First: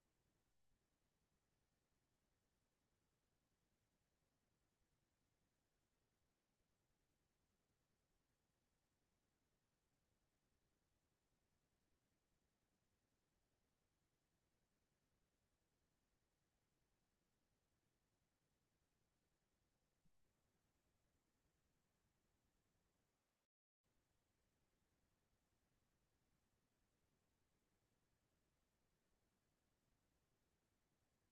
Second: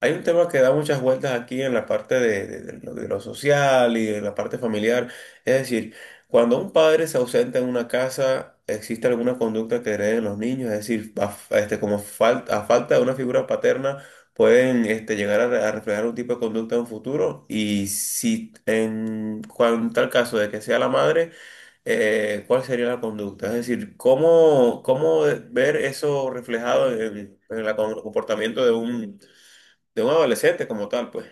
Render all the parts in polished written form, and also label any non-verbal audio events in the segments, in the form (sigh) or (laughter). Hay un tema que da muchas vueltas aquí en la parte de de lo social y en la parte familiar. Es decir, cuando un padre se ausenta en una casa, ¿existe alguna conducta que hereden los niños? Es decir, como falta, a falta de una figura paterna, pueden llegar a, a reflejar un tipo de conducta en un futuro. Y si tal caso de que sea la madre, ¿cuál sería la conducta? Es decir, ¿cómo, cómo ver eso reflejado en el comportamiento de un adolescente como tal, pues.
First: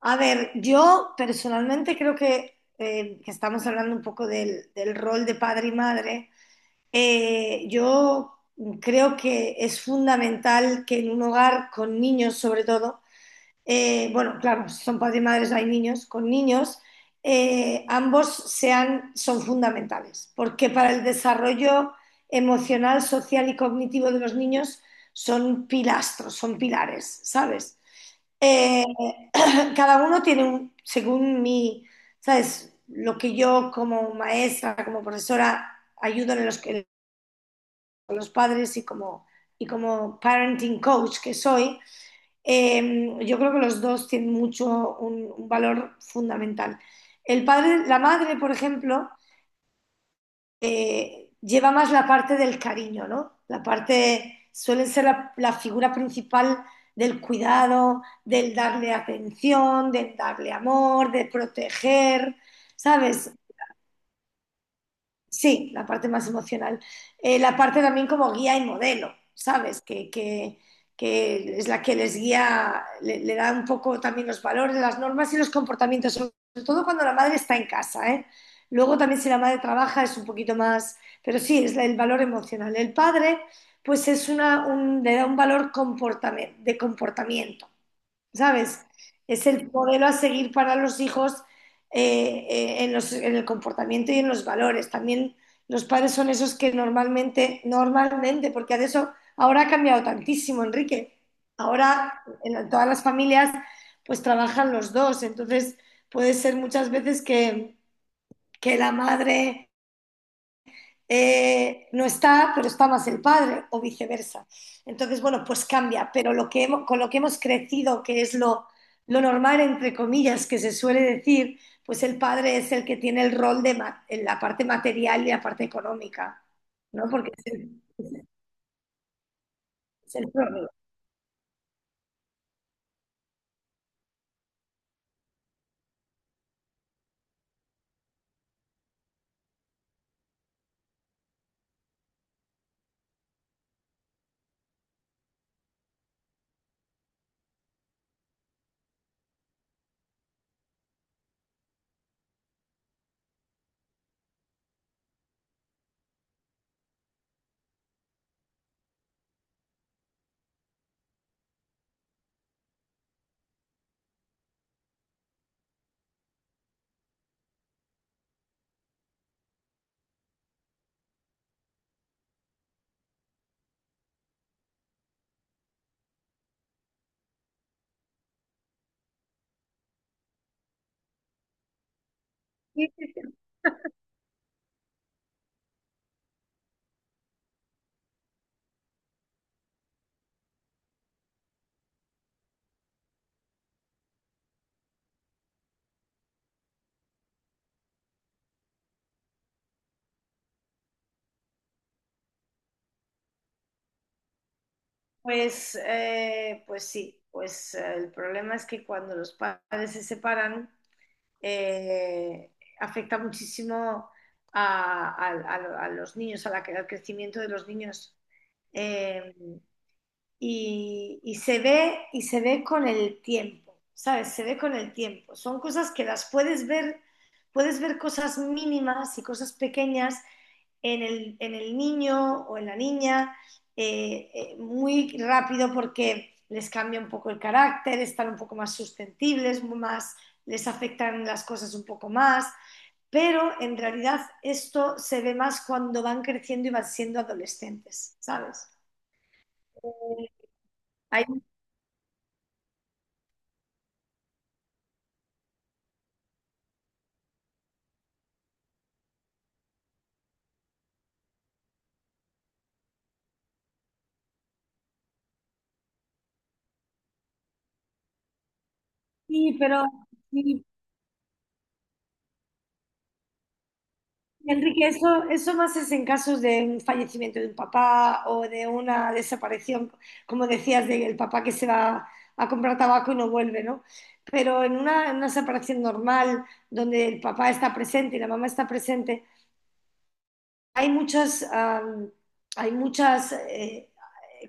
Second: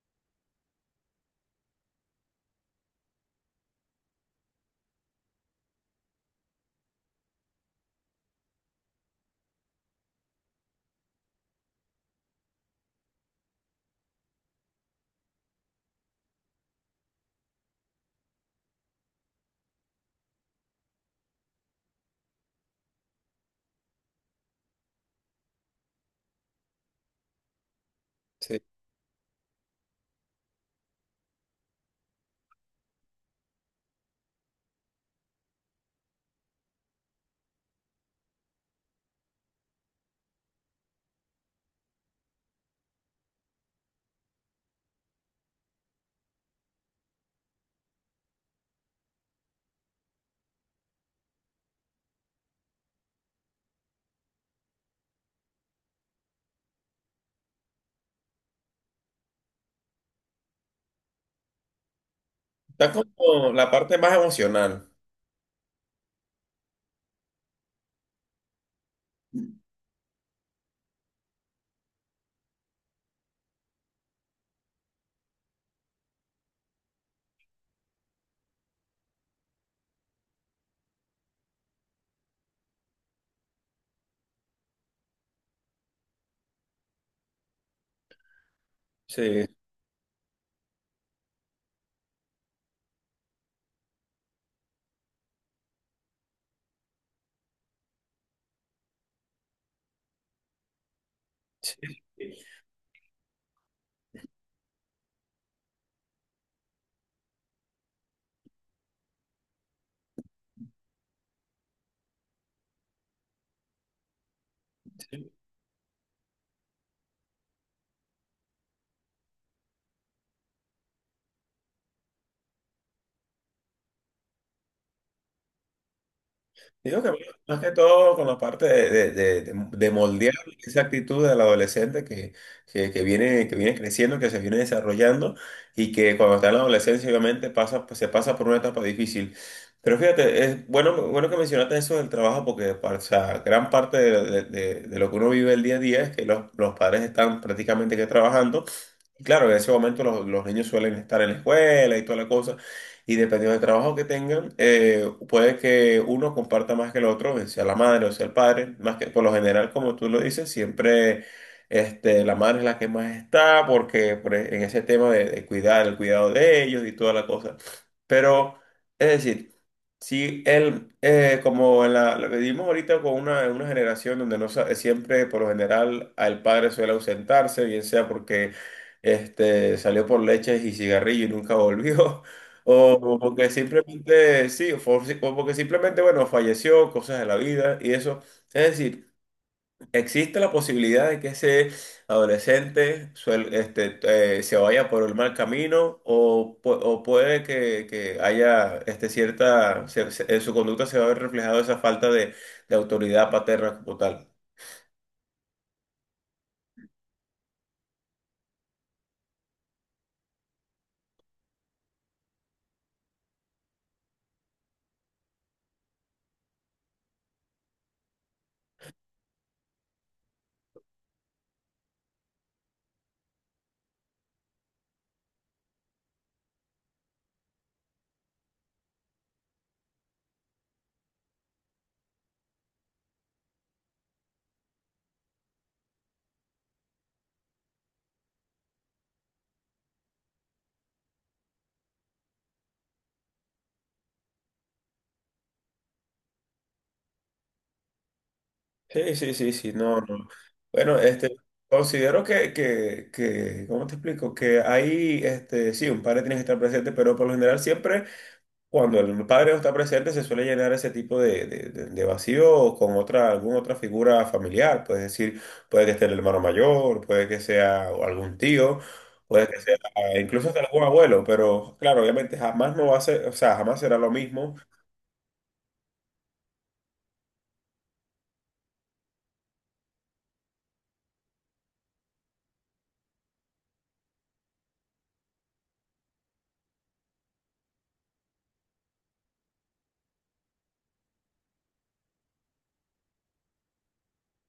A ver, yo personalmente creo que estamos hablando un poco del rol de padre y madre. Yo creo que es fundamental que en un hogar con niños, sobre todo, bueno, claro, si son padres y madres, hay niños con niños, ambos son fundamentales, porque para el desarrollo emocional, social y cognitivo de los niños son pilastros, son pilares, ¿sabes? Sí. Eh, (clears throat) cada uno tiene un, según mi, ¿sabes? Lo que yo como maestra, como profesora, ayudo en en los padres y como parenting coach que soy, yo creo que los dos tienen mucho un valor fundamental. El padre, la madre, por ejemplo, lleva más la parte del cariño, ¿no? La parte suele ser la figura principal del cuidado, del darle atención, del darle amor, de proteger, Está ¿sabes? como la parte más emocional. Sí, la parte más emocional. La parte también como guía y modelo, ¿sabes? Que es la que les guía, le da un poco también los valores, las normas y los comportamientos, sobre todo cuando la madre está en casa, ¿eh? Luego también si la madre trabaja es un poquito más, pero sí, el valor emocional. El padre, pues es una, le da un valor de comportamiento. ¿Sabes? Sí, Es el modelo a seguir para los hijos en en el comportamiento y en los valores. También los padres son esos que normalmente, porque de eso ahora ha cambiado tantísimo, Enrique. sí, Ahora en todas las familias pues trabajan los dos, entonces puede ser muchas veces que la madre no está, pero está más el padre o viceversa. Entonces, sí. bueno, pues cambia, pero con lo que hemos crecido, que es lo normal, entre comillas, que se suele decir, pues el padre es el que tiene el rol en la parte material y la parte económica, Digo ¿no? que bueno, Porque es más que todo con la parte de de es el moldear proveedor. esa actitud del adolescente que viene creciendo, que se viene desarrollando y que cuando está en la adolescencia obviamente pasa, pues, se pasa por una etapa difícil. Pero fíjate, es bueno, bueno que mencionaste eso del trabajo porque o sea, gran parte de de lo que uno vive el día a día es que los padres están prácticamente que trabajando. Claro, en ese momento los niños suelen estar en la escuela y toda la cosa, y dependiendo del trabajo que tengan, puede que uno comparta más que el otro, bien sea la madre o sea el padre, más que por lo general, como tú lo dices, siempre la madre es la que más está, porque en ese tema de cuidar, el cuidado de ellos y toda la cosa. Pero, es decir, Sí, él, como en la, lo que vivimos ahorita con una, en una generación donde no sa- siempre, por lo general, al padre suele ausentarse, bien sea porque salió por leches y cigarrillo y nunca volvió, (laughs) Sí, o sí. porque simplemente, sí, o porque simplemente, bueno, falleció, cosas de la vida y eso. Es decir, existe la posibilidad de que ese adolescente se vaya por el mal camino o, o puede que haya cierta, en su conducta se va a ver reflejado esa falta de autoridad paterna como tal. Pues, pues sí, pues el problema es que cuando los padres se separan, eh, afecta muchísimo a, a los niños, a al crecimiento de los niños. Eh, y se ve con el tiempo, ¿sabes? Se ve con el tiempo. Son cosas que las puedes ver cosas mínimas y cosas pequeñas en en el niño o en la niña, muy rápido porque les cambia un poco el carácter, están un poco más susceptibles, más, les afectan las cosas un poco más, pero en realidad esto se ve más cuando van creciendo y van siendo adolescentes, ¿sabes? Sí, sí, sí, sí, no, no. Eh, Bueno, ahí considero que, ¿cómo te explico? Que ahí, sí, un padre tiene que estar presente, pero por lo general siempre. Cuando el padre no está presente, se suele llenar ese tipo de de vacío con otra, alguna otra figura familiar. Puedes decir, puede que esté el hermano mayor, puede que sea algún tío, puede sí, que sea pero incluso hasta sí, algún abuelo, pero claro, obviamente jamás no va a ser, o sea, jamás será lo mismo. Enrique, eso más es en casos de un fallecimiento de un papá o de una desaparición, como decías, del papá que se va a comprar tabaco y no vuelve, ¿no? Pero en una separación normal, donde el papá está presente y la mamá está presente, hay muchas, hay muchas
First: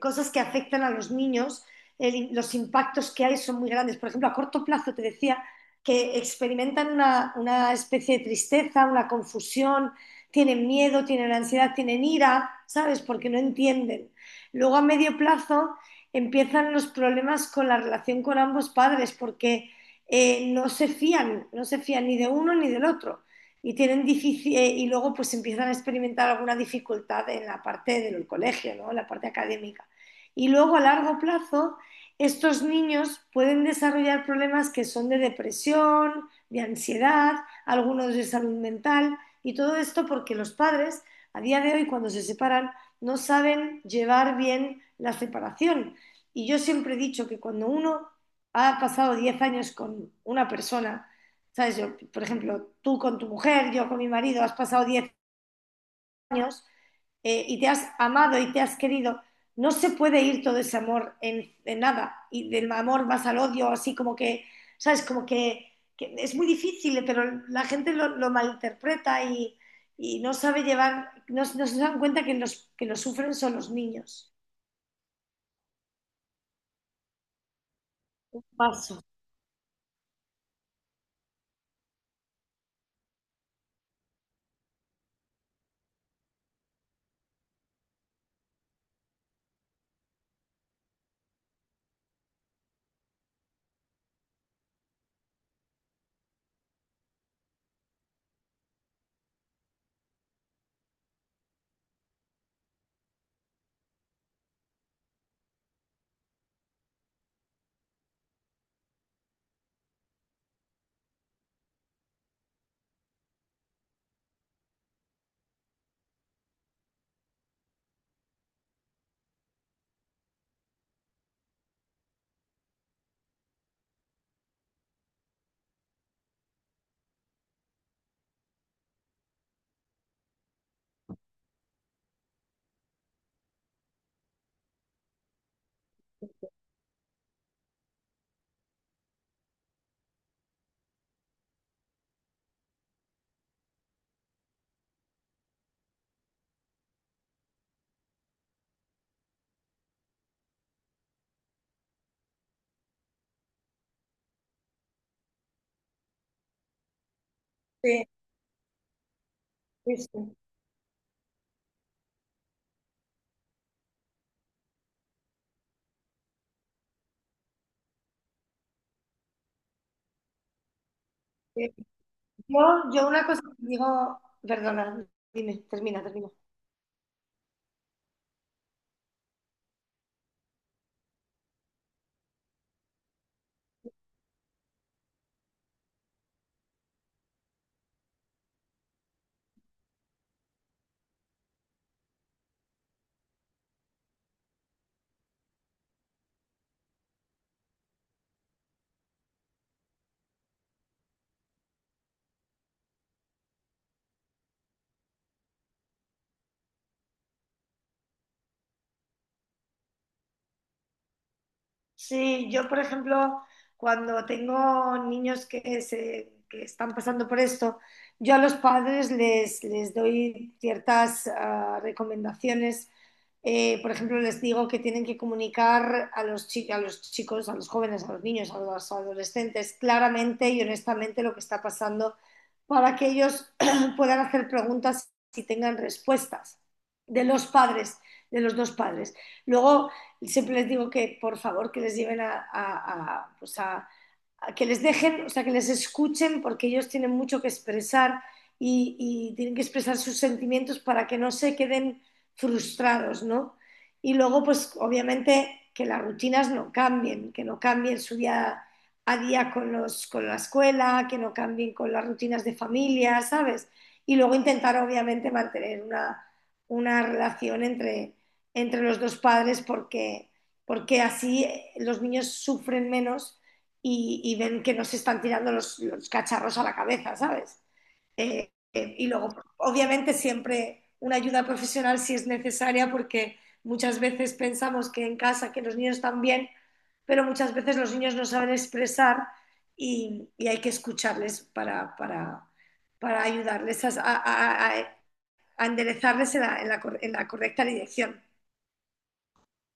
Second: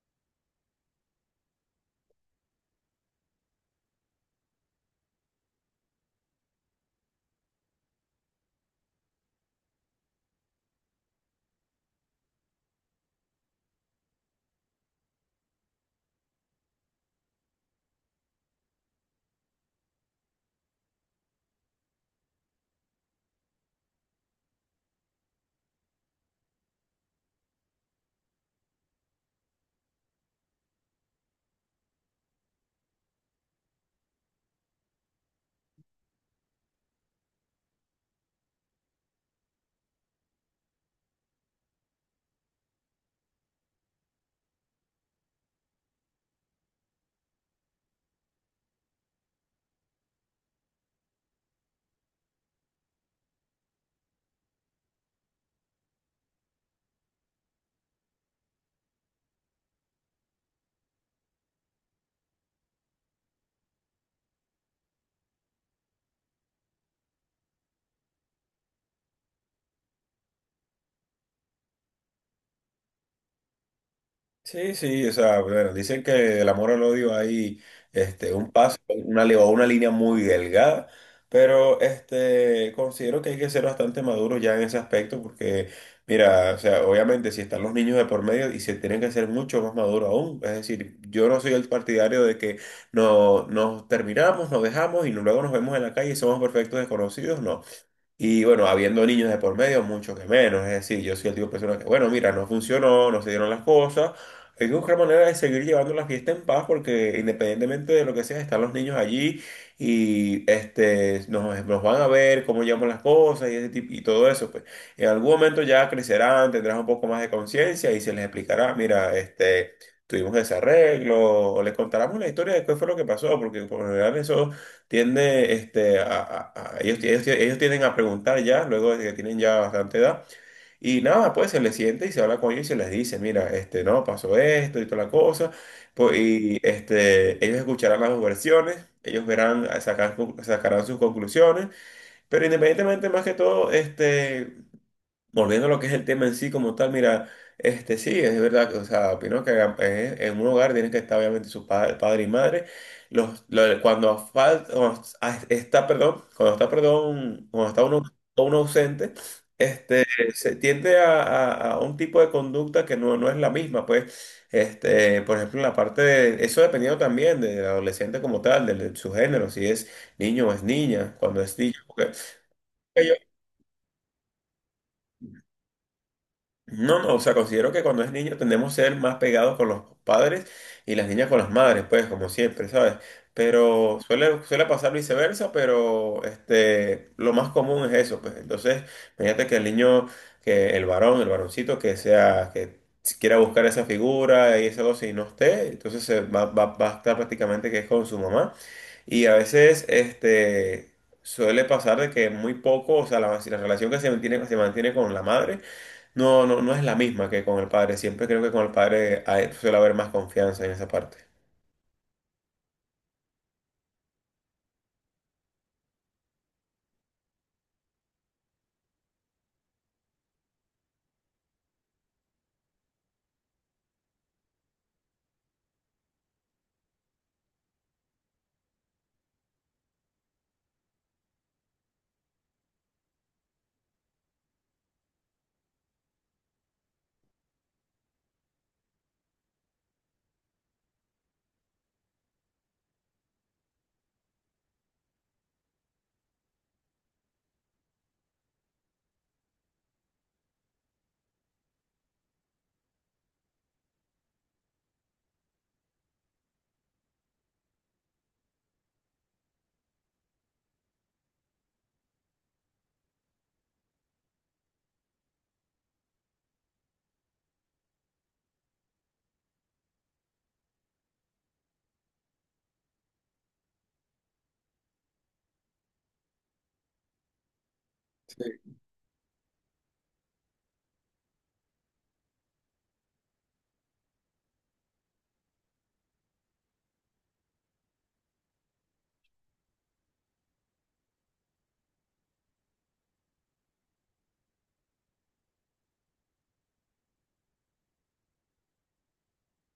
cosas que afectan a los niños, los impactos que hay son muy grandes. Por ejemplo, a corto plazo te decía que experimentan una especie de tristeza, una confusión, tienen miedo, tienen ansiedad, tienen ira, ¿sabes? Porque no entienden. Luego a medio plazo empiezan los problemas con la relación con ambos padres porque no se fían, no se fían ni de uno ni del otro y tienen difícil, y luego pues empiezan a experimentar alguna dificultad en la parte del colegio, ¿no? En la parte académica. Y luego a largo plazo, estos niños pueden desarrollar problemas que son de depresión, de ansiedad, algunos de salud mental, y todo esto porque los padres, a día de hoy, cuando se separan, no saben llevar bien la separación. Y yo siempre he dicho que cuando uno ha pasado 10 años con una persona, ¿sabes? Yo, por ejemplo, tú con tu mujer, yo con mi marido, has pasado 10 años, y te has amado y te has querido. No se puede ir todo ese amor en nada. Y del amor vas al odio, así como que, ¿sabes? Como que es muy difícil, pero la gente lo malinterpreta y no sabe llevar, no, no se dan cuenta que los que lo sufren son los niños. Sí, sí, o sea, bueno, dicen que del amor al odio hay un paso, Paso. una, o una línea muy delgada, pero considero que hay que ser bastante maduro ya en ese aspecto, porque, mira, o sea, obviamente si están los niños de por medio y se tienen que ser mucho más maduros aún, es decir, yo no soy el partidario de que no, nos terminamos, nos dejamos y luego nos vemos en la calle y somos perfectos desconocidos, no. Y bueno, habiendo niños de por medio, mucho que menos. Es decir, yo soy el tipo de persona que, bueno, mira, no funcionó, no se dieron las cosas. Hay que buscar manera de seguir llevando la fiesta en paz porque independientemente de lo que sea, están los niños allí y nos, nos van a ver cómo llevamos las cosas y, ese tipo- y todo eso. Pues. En algún momento ya crecerán, tendrán un poco más de conciencia y se les explicará, mira, tuvimos ese arreglo, o les contaremos la historia de qué fue lo que pasó, porque por lo general eso tiende a, ellos, ellos tienden a preguntar ya, luego de que tienen ya bastante edad, y nada, pues se les siente y se habla con ellos y se les dice, mira, no, pasó esto y toda la cosa, pues, y ellos escucharán las dos versiones, ellos verán, sacarán sus conclusiones, pero independientemente más que todo, este. Volviendo a lo que es el tema en sí como tal, mira, este sí, es verdad, o sea, opino que en un hogar tienen que estar obviamente su padre y madre. Cuando falta, está, perdón, cuando está, perdón, cuando está uno, Sí, uno ausente, sí, este, sí. se tiende a, a un tipo de conducta que no, no es la misma, pues, por ejemplo, en la parte de, eso dependiendo también del adolescente como tal, de, su género, si es niño o es niña, cuando es Eh, niño, porque yo, una cosa que digo, perdona, dime, termina, termina. no, no, o sea, considero que cuando es niño tendemos a ser más pegados con los padres y las niñas con las madres, pues, como siempre, ¿sabes? Pero suele, suele pasar viceversa, pero lo más común es eso, pues. Entonces, fíjate que el niño, que el varón, el varoncito, que sea, que si quiera buscar esa figura y esa cosa y no esté, entonces se va, va, va a estar prácticamente que es con su mamá. Y a veces, suele pasar de que muy poco, o sea, la, si la relación que se mantiene con la madre no, no, no es la misma que con el padre. Siempre creo que con el padre suele haber más confianza en esa parte. Sí, yo por ejemplo, cuando tengo niños que están pasando por esto, yo a los padres les doy ciertas ah, recomendaciones, por ejemplo, les digo que tienen que comunicar a a los chicos, a los jóvenes, a los niños, a los adolescentes claramente y honestamente lo que está pasando para que ellos (clears throat) puedan hacer preguntas y tengan respuestas de los padres, de los dos padres. Luego, siempre les digo que por favor que les lleven a, pues a que les dejen, o sea, que les escuchen porque ellos tienen mucho que expresar y, y tienen que expresar sus sentimientos para que no se queden frustrados, ¿no? Y luego, pues obviamente que las rutinas no cambien, que no cambien su día a día con, con la escuela, que no cambien con las rutinas de familia, ¿sabes? Y luego intentar obviamente mantener una relación entre, entre los dos padres porque, porque así, los niños sufren menos y ven que no se están tirando los cacharros a la cabeza, ¿sabes? Y luego, obviamente, siempre una ayuda profesional si es necesaria, porque muchas veces pensamos que en casa, que los niños están bien, pero muchas veces los niños no saben expresar y hay que escucharles para ayudarles a- a enderezarles en en la correcta dirección.